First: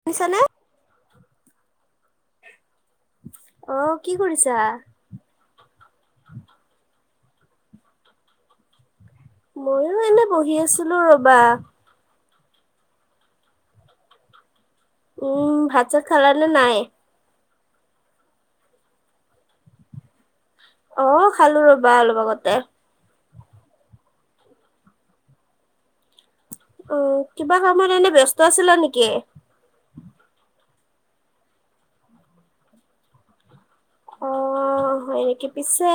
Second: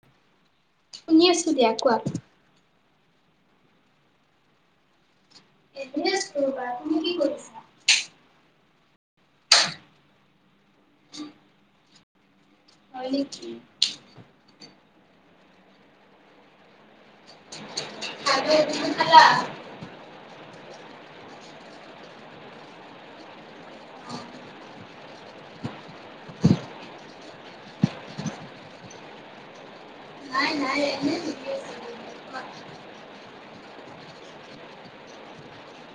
শুনিছানে? শুনি আছোঁ দিয়া। কোৱা? অঁ! কি কৰিছা? এনেই আছো ৰবা। তুমি কি কৰিছা? ময়ো এনেই বহি আছিলোঁ ৰবা। হয় নেকি? উম! ভাত-চাত খালা নে নাই? [unintelligible] খালোঁ। তুমি খালা? অঁ! খালো ৰবা, অলপ আগতে। অঁ! কিবা কামত এনেই ব্যস্ত আছিলা নেকি? নাই-নাই [unintelligible] অঁ! অঁ! হয় নেকি? পিছে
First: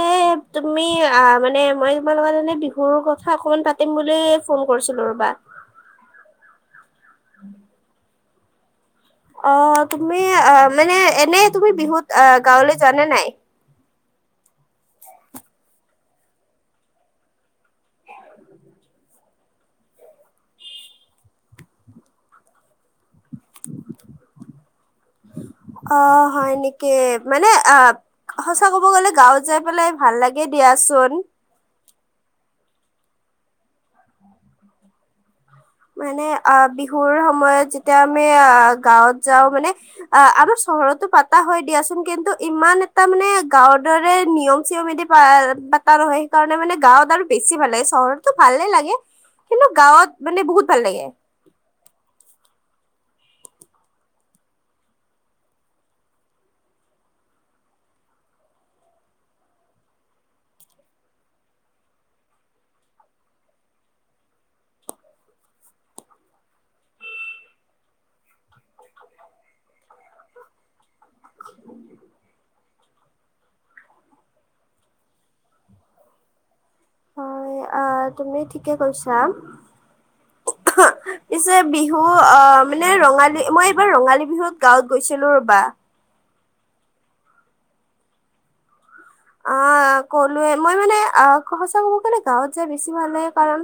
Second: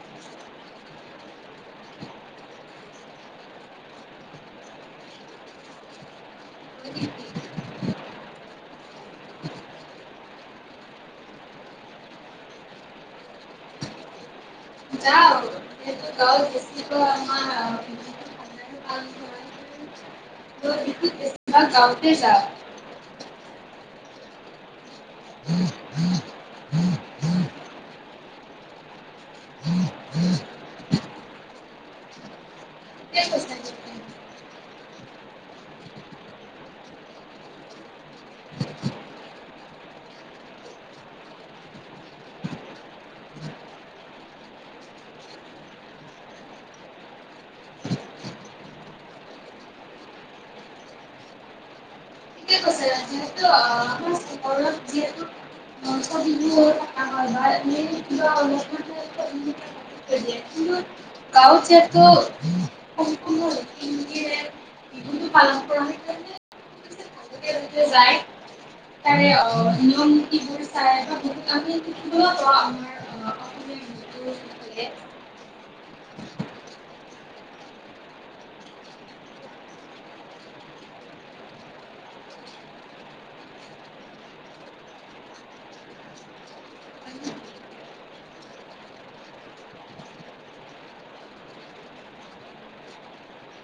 তুমি আ মানে মই তোমাৰ লোকৰ কাৰণে বিহুৰ কথা অকমান পাত পাতিম বুলি ফোন কৰিছিলোঁ ৰ'বা। [unintelligible] অঁ! তুমি অ মানে এনে তুমি বিহুত অঁ গাঁৱলৈ যোৱা নে নাই? যাওঁ। [unintelligible] [inaudible] [unintelligible] [unintelligible] গাওঁতে যা। [inaudible] [inaudible] অ', হয় নেকি? মানে আ সঁচা ক'ব গ'লে গাঁৱত যাই পেলাই ভাল লাগে দিয়াচোন। ঠিকে কৈছা তুমি। মানে অ', বিহুৰ সময়ত যেতিয়া আমি আ, গাঁৱত যাওঁ মানে অ', আৰু চহৰতো পাতা হয় দিয়াচোন, কিন্তু ইমান এটা মানে গাঁৱৰ দৰে নিয়ম চিয়মেদি পাতা নহয়, সেইকাৰণে মানে গাঁৱত আৰু বেছি ভাল লাগে, চহৰতো ভালেই লাগে। কিন্তু গাঁৱত মানে বহুত ভাল লাগে। ঠিকেই কৈছে যিহেতু আ, চহৰত যিহেতু [unintelligible] [unintelligible] গাঁৱৰ যিহেতু সম্পূৰ্ণ ৰীতি নীতিৰে [unintelligible] ভালকে ভালকে যায় তাৰে অ নিয়ম নীতিবোৰ চাই বা বহুত আমি [inaudible] [inaudible] হয়, আ, তুমি ঠিকেই কৈছা। পিছে বিহু আ, মানে ৰঙালী মই এইবাৰ ৰঙালী বিহুত গাঁৱত গৈছিলো ৰবা। আ, ক'লোৱে মই মানে সঁচা কব গ'লে গাওঁত যায় বেছি ভাল লাগে, কাৰণ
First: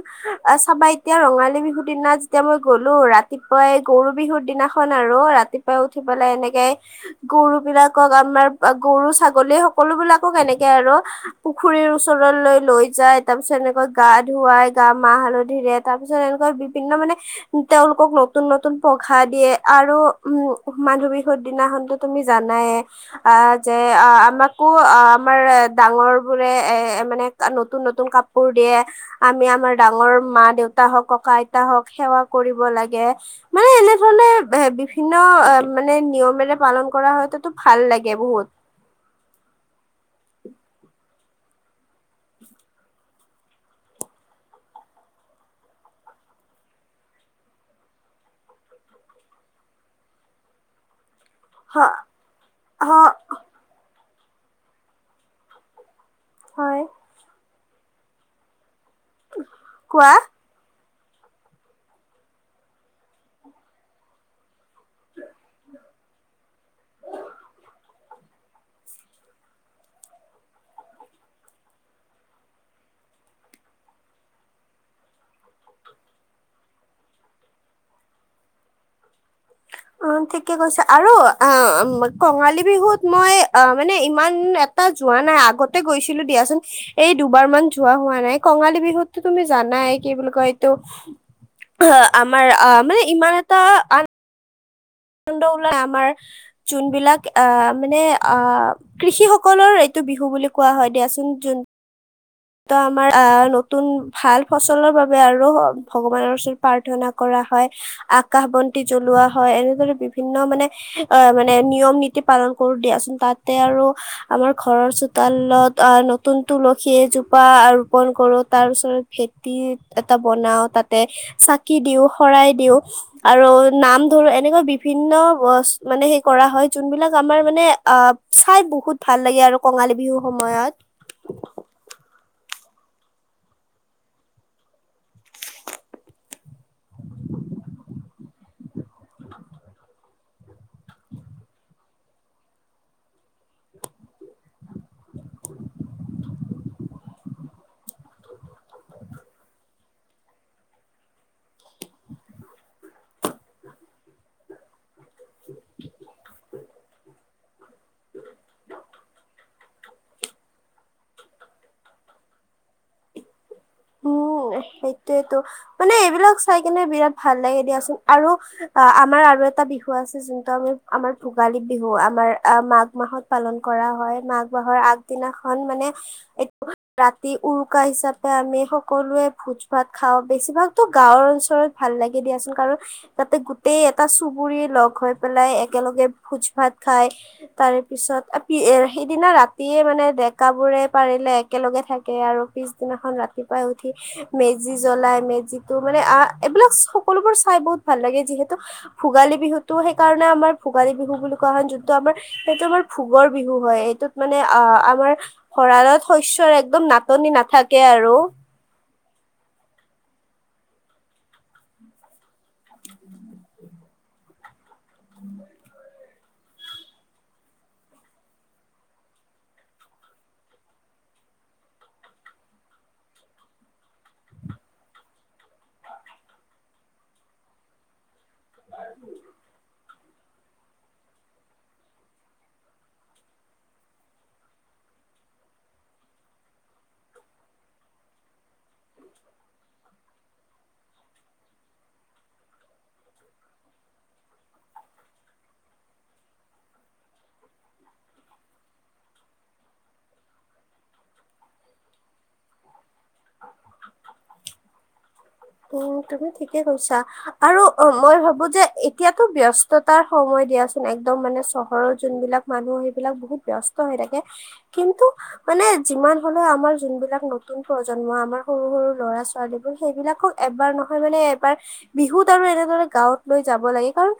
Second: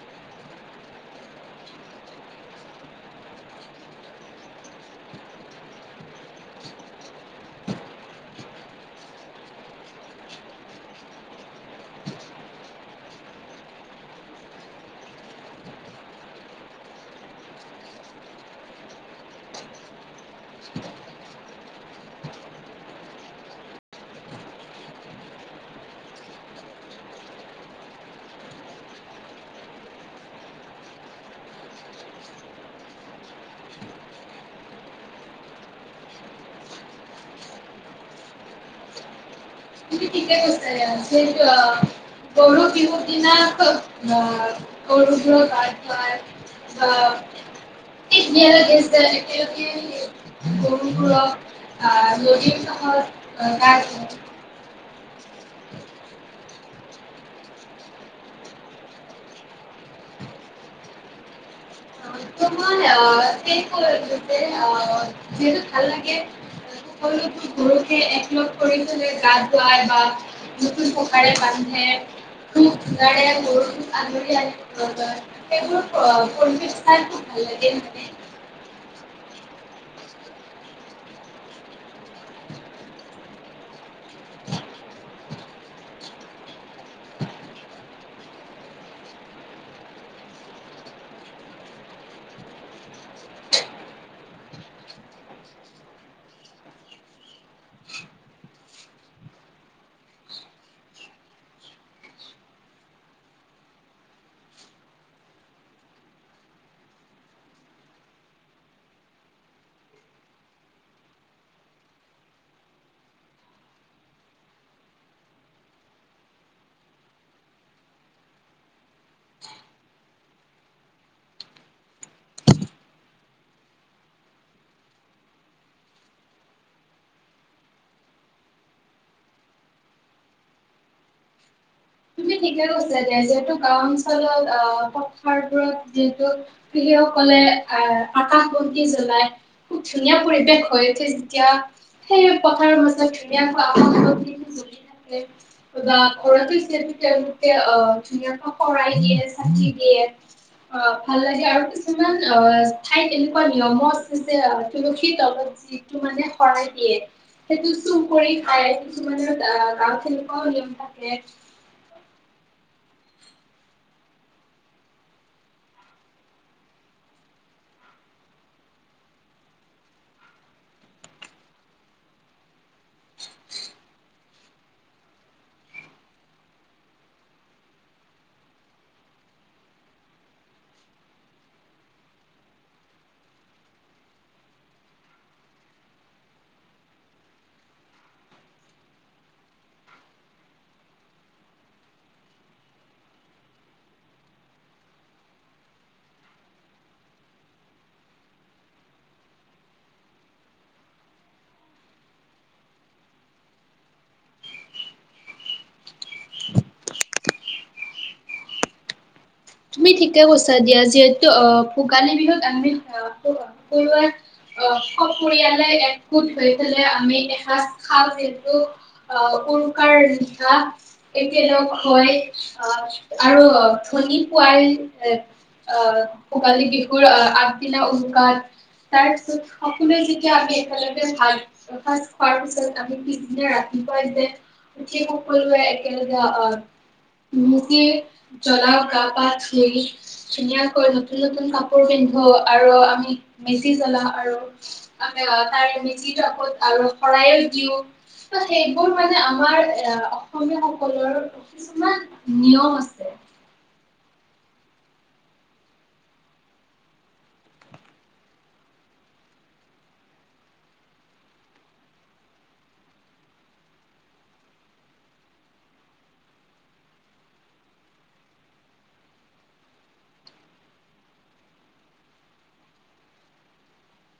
চাবা এতিয়া ৰঙালী বিহুৰ দিনা যেতিয়া মই গ'লো, ৰাতিপুৱাই গৰু বিহুৰ দিনাখন আৰু ৰাত ৰাতিপুৱাই উঠি পেলাই এনেকে গৰু বিলাকক আমাৰ গৰু ছাগলী সকলো বিলাক কক এনেকে আৰু। পুখুৰীৰ ওচৰলৈ লৈ যায়, তাৰপিছত এনেকৈ গা ধুৱাই, গা মাহ হালধিৰে তাৰ পিছত এনেকুৱা বিভিন্ন মানে তেওঁলোকক নতুন, নতুন পঘা দিয়ে। আৰু উম, মানুহ বিহুৰ দিনাখন তুমি জানাইয়ে, আ, যে আ, আমাকো আ আমাৰ এ ডাঙৰ বোৰে এ মানে নতুন নতুন কাপোৰ দিয়ে। আমি আমাৰ ডাঙৰ মা দেউতা হওক ককা আইতা হওক সেৱা কৰিব লাগে। মানে এনেধৰণে এ বিভিন্ন মানে নিয়মেৰে পালন কৰা হয় তাতো ভাল লাগে বহুত। [inaudible] গৰু বিহু দিনা গৰুগৃহত [unintelligible] হ হ [inaudible] [inaudible] হয়। কোৱা। [unintelligible] [unintelligible] যিহেতু ভাল লাগে। সকলো গৰুকে একলগ কৰি পেলায় গা ধোৱাই বা নুতুন পঘাৰে বান্ধে। [unintelligible] ভাল লাগে হয়নে? অ' ঠিকে কৈছে, আৰু অ' কঙালী বিহুত মই অ মানে ইমান টাত যোৱা নাই আগতে গৈছিলো দিয়াচোন। এই দুবাৰ মান যোৱা হোৱা নাই, কঙালী বিহুতটো তুমি জানাই কি বুলি কয় এইটো অ' আমাৰ অ মানে ইমান এটা [unintelligible] ওলাই আমাৰ চোন বিলাক আহ মানে অ' কৃষি সকলৰ এইটো বিহু বুলি কোৱা হয় দিয়াচোন। যোন ত' আমাৰ আহ নতুন ভাল ফচলৰ বাবে আৰু ভগৱানৰ ওচৰত প্ৰাৰ্থনা কৰা হয়। আকাশ বন্তি জ্বলোৱা হয়। এনেদৰে বিভিন্ন মানে অ' মানে নিয়ম নীতি পালন কৰো দিয়াচোন। তাতে আৰু আমাৰ ঘৰৰ চোতালত অ' নতুন তুলসীয় এ জোপা আ ৰোপন কৰো তাৰ ওচৰত খেতি এটা বনাওঁ তাতে। চাকি দিওঁ, শৰাই দিওঁ। আৰু নাম ধৰো এনেকুৱা বিভিন্ন [unintelligible] মানে সেই কৰা হয়। যোনবিলাক আমাৰ মানে চাই বহুত ভাল লাগে আৰু কঙালী বিহুৰ সময়ত। তুমি ঠিকে কৈছিলা দিয়া, যিহেতু গাও অঞ্চলত আহ পথাৰবোৰত যিহেতু পিলি সকলে আহ আকাশ বন্তি জ্বলাই। খুব ধুনীয়া পৰিৱেশ হৈ উঠে। যেতিয়া সেই পথাৰৰ মাজত ধুনীয়াকৈ আকাশ বন্তি [unintelligible] তেওঁলোকে অ' ধুনীয়াকৈ পঢ়াই দিয়ে, [unintelligible] দিয়ে অ' ভাল লাগে আৰু কিছুমান ঠাইত এনেকুৱা নিয়মো আছে যে তলত যিটো মানে শৰাই দিয়ে সেইটো চুৰ কৰি খায়, কিছুমানে আহ আ তেনেকুৱাও গেম থাকে। উম সেইটোয়েতো মানে এইবিলাক চাই কেনে বিৰাট ভাল লাগে দিয়াচোন। আৰু অ' আমাৰ আৰু এটা বিহু আছে যোনটো আমি আমাৰ ভোগালী বিহু আমাৰ অ' মাঘ মাহত পালন কৰা হয়, মাঘ মাহৰ আগদিনাখন মানে এইটো ৰাতি উৰুকা হিচাপে আমি সকলোৱে ভোজ ভাত খাওঁ, বেছিভাগতো গাঁৱৰ অঞ্চলত ভাল লাগে দিয়াচোন। কাৰণ, তাতে গোটেই এটা চুবুৰী লগ হৈ পেলাই একেলগে ভোজ ভাত খাই। তাৰে পিছত সেইদিনা ৰাতিয়ে মানে ডেকা বোৰে পাৰিলে একেলগে থাকে আৰু পিছদিনাখন ৰাতিপুৱাই উঠি মেজি জ্বলাই, মেজিতো মানে এইবিলাক সকলোবোৰ চাই বহুত ভাল লাগে। যিহেতু ভোগালী বিহুটো সেইকাৰণে আমাৰ ভোগালী বিহু বুলি কোৱা হয়। যোনটো আমাৰ সেইটো আমাৰ ভোগৰ বিহু হয়, এইটোত মানে আ আমাৰ ভৰালত শস্যৰ একদম নাটনি নাথাকে আৰু। তুমি ঠিকে কৈছা দিয়া। যিহেতু আহ ভোগালী বিহুত আমি আহ, [unintelligible] অঁ, স পৰিয়ালে এক গোট হৈ পেলাই আমি এসাঁজ খাওঁ যিহেতু আহ উৰুকাৰ নিশা। একেলগ হয়, আহ আৰু ধনী পোৱাল এ, আহ' ভোগালী বিহুৰ আহ আগদিনা উৰুকাত তাৰ পিছত সকলোৱে যেতিয়া আমি একেলগ ভাত ভাত খোৱাৰ পিছত আমি পিছদিনা ৰাতিপুৱাই যে উঠি সকলোৱে একেলগে মেজি জ্বলাও গা পা ধুই। ধুনীয়াকৈ নতুন-নতুন কাপোৰ পিন্ধো আৰু আমি মেজি জ্বলাও আৰু। [inaudible] ত, সেইবোৰ মানে আমাৰ এ, অসমীয়া সকলৰ কিছুমান নিয়ম আছে। উম, তুমি ঠিকে কৈছা আৰু মই ভাবো যে এতিয়াতো ব্য স্ততাৰ সময় দিয়াচোন একদম মানে চহৰৰ যোনবিলাক মানুহ সেইবিলাক বহুত ব্যস্ত হৈ থাকে। কিন্তু মানে যিমান হলেও আমাৰ যোনবিলাক নতুন প্ৰজন্ম আমাৰ সৰু সৰু ল'ৰা ছোৱালীবোৰ সেইবিলাকক এবাৰ নহয় মানে এবাৰ বিহুত আৰু এনেদৰে গাঁৱত লৈ যাব লাগে, কাৰণ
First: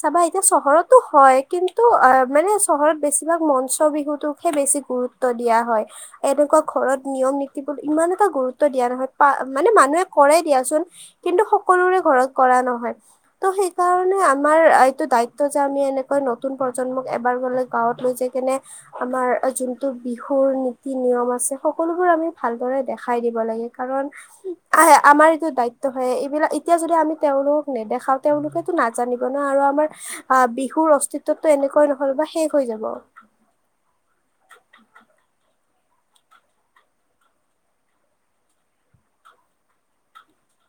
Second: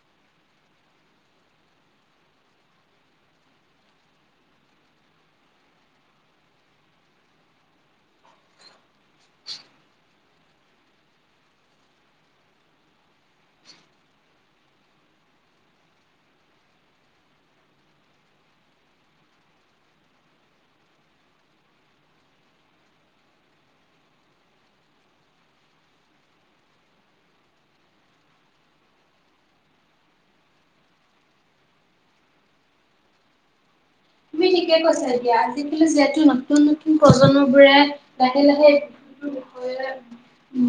চাবা এতিয়া চহৰতো হয়, কিন্তু অঁ মানে চহৰত বেছিভাগ মঞ্চ বিহুতোকহে বেছি গুৰুত্ব দিয়া হয়। এনেকুৱা ঘৰত নিয়ম নিতি বোৰ ইমান এটা গুৰুত্ব নহয় পা মানে মানুহে কৰে দিয়া চোন কিন্তু সকলোৰে ঘৰত কৰা নহয়। ত' সেই কাৰণে আমাৰ এইটো দায়িত্ব যে আমি এনেকৈ প্ৰজন্মক এবাৰ হ'লে গাঁৱত লৈ যায় কিনে আমাৰ যোনটো বিহুৰ নীতি নিয়ম আছে। সকলোবোৰ আমি ভালদৰে দেখাই দিব লাগে কাৰণ আহে আমাৰ দায়িত্ব হয়্এইবিলাক এতিয়া যদি আমি তেওঁলোকক নেদেখাও তেওঁলোকেতো নাজানিব ন' আৰু আমাৰ অঁ, বিহুৰ অস্তিত্বটো এনেকুৱাই নহয় বা শেষ হৈ যাব। তুমি ঠিকে কৈছা, এতিয়া আজিকালি যিহেতু নতুন নতুন প্ৰজন্ম বোৰে লাহে লাহে বিষয়ে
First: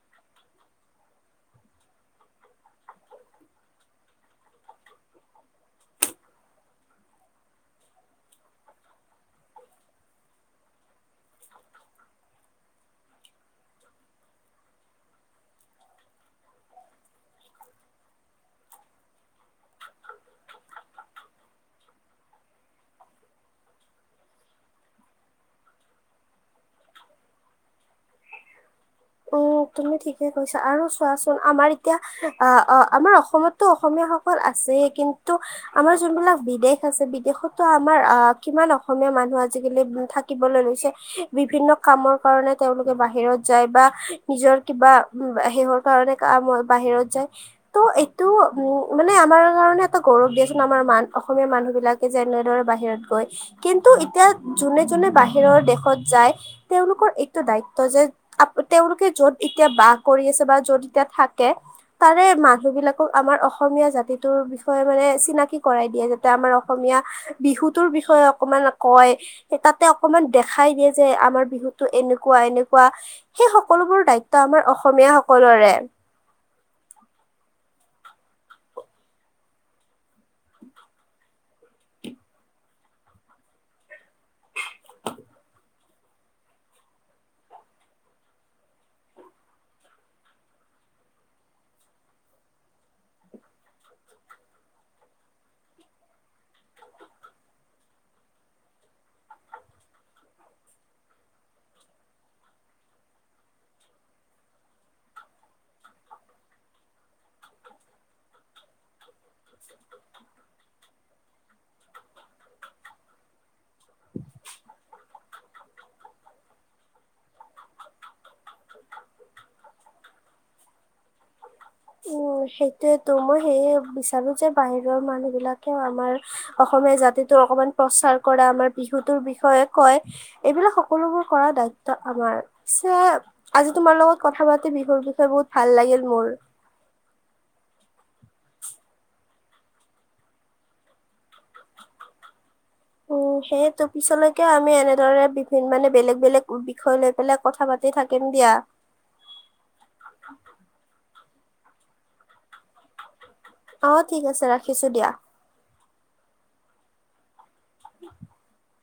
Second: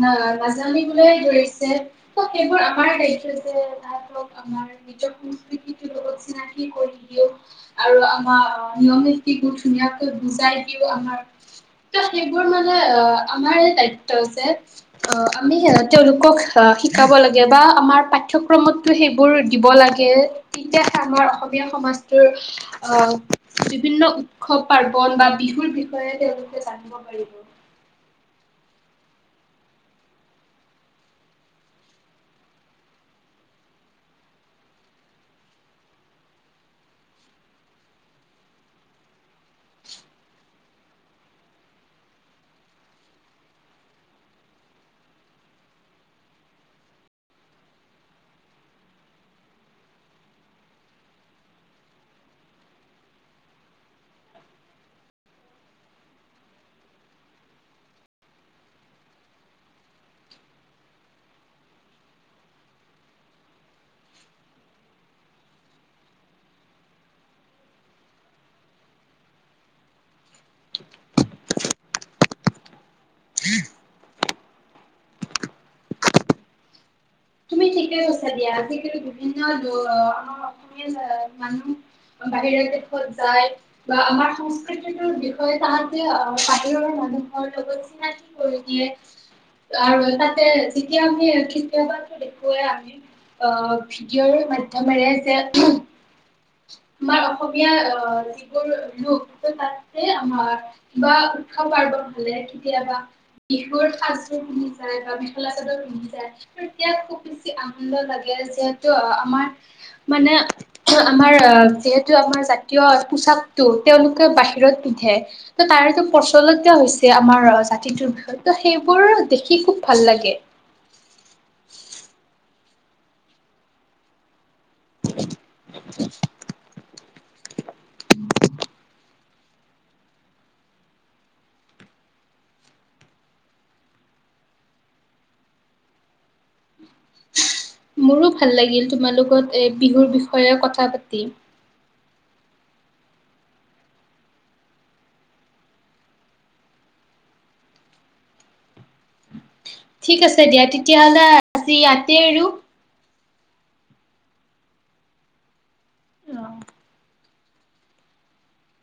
না নাজানিবলৈ ধৰিছে। ত' সেইবোৰ আমাৰ দায়িত্ব যে তাহাঁতক আমাৰ নিজৰ সংস্কৃতিটোৰ লগত চিনাকি কৰি দিও আৰু আ বা নিয়ম নীতি বোৰ ধুনীয়াকৈ বুজাই দিও আমাৰ ত' সেইবোৰ মানে অঁ আমাৰ দায়িত্ব যে অঁ, আমি তেওঁলোকক আহ শিকাব লাগে বা আমাৰ পাঠ্যক্ৰমত ত' সেইবোৰ দিব লাগে তেতিয়াহে আমাৰ অসমীয়া সমাজটোৰ আহঁ বিভিন্ন উৎসৱ পাৰ্বন বা তেওঁলোকে জানিব পাৰিব। উম, তুমি ঠিকে কৈছা আৰু চোৱাচোন আমাৰ এতিয়া আঁ অঁ, আমাৰ অসমতো অসমীয়াসকল আছে, কিন্তু আমাৰ যোনবিলাক বিদেশ আছে, বিদেশতো আমাৰ আহ কিমান অসমীয়া মানুহ আজিকালি থাকিবলৈ লৈছে। বিভিন্ন কামৰ কাৰণে তেওঁলোকে বাহিৰত যায় বা নিজৰ কিবা সিহঁতৰ কাৰণে কাম বাহিৰত যায়। ত' এইটো উম, মানে আমাৰ কাৰণে এটা গৌৰৱ দিয়াচোন আমাৰ মাম অসমীয়াাৰ মানুহ বিলাক যেনেদৰে বাহিৰত গৈ কিন্তু এতিয়া যোনে বাহিৰৰ দেশত যায়, তেওঁলোকৰ এইটো দায়িত্ব যে তেওঁলোকে য'ত এতিয়া বাস কৰি আছে বা য'ত এতিয়া থাকে তাৰে মানুহ বিলাকক আমাৰ অসমীয়া জাতিটোৰ বিষয়ে মানে চিনাকি কৰাই যাতে আমাৰ অসমীয়া বিহুতৰ বিষয়ে অকমান কয়। তাতে অকমান দেখাই দিয়ে যে আমাৰ বিহুতো এনেকুৱা এনেকুৱা। সেই সকলোবোৰ দায়িত্ব আমাৰ অসমীয়া সকলৰে। তুমি ঠিকে কৈছা দিয়া, আজিকালি বিভিন্ন আমাৰ অসমীয়া মানুহ বাহিৰা দেশত যায়। বা আমাৰ সংস্কৃতিটোৰ বিষয়ে তাহতে বাহিৰৰ মানুহৰ লগত চিন কৰি দিয়ে আৰু তাতে যেতিয়া আমি কেতিয়া দে খোয়ে আমি আঁহ ভিডিঅ'ৰ মাধ্যমেৰে যে আমাৰ অসমীয়া আহ যিবোৰ লোক তাতে আমাৰ বা উৎসৱ পাৰ্বন হ'লে কেতিয়াবা বিহুৰ সাজযোৰ পিন্ধি যায় বা মেখেলা চাদৰ পিন্ধি যায় তেতিয়া খুব বেছি আনন্দ লাগে যিহেতু আমাৰ মানে আমাৰ যিহেতু আমাৰ জাতীয় পোছাকটো তেওঁলোকে বাহিৰত পিন্ধে ত' তাৰেটো প্ৰচলিত হৈছে আমাৰ জাতিটোৰ বিষয়ে ত' সেইবোৰ দেখি খুব ভাল লাগে। উম সেইটোয়ে টো মই সেইয়ে বিচাৰো যে বাহিৰৰ মানুহ বিলাকেও আমাৰ অসমীয়া জাতিটোৰ অকনমান প্ৰচাৰ কৰা আমাৰ বিহুটোৰ বিষয়ে কয় এইবিলাক সকলোবোৰ কৰাৰ দায়িত্ব আমাৰ পিছে আজি তোমাৰ লগত কথা পাতি বিহুৰ বিষয়ে বহুত ভাল লাগিল মোৰ মোৰো ভাল লাগিল তোমাৰ লগত এ বিহুৰ বিষয়ে কথা পাতি। উ সেইটো পিছলৈকে আমি এনেদৰে বিভি মানে বেলেগ বেলেগ বিষয় লৈ পেলাই কথা পাতিম। থাকিম দিয়া ঠিক আছে দিয়া তেতিয়াহ'লে আজি ইয়াতেই এৰো অ ঠিক আছে ৰাখিছোঁ দিয়া। অঁ [inaudible]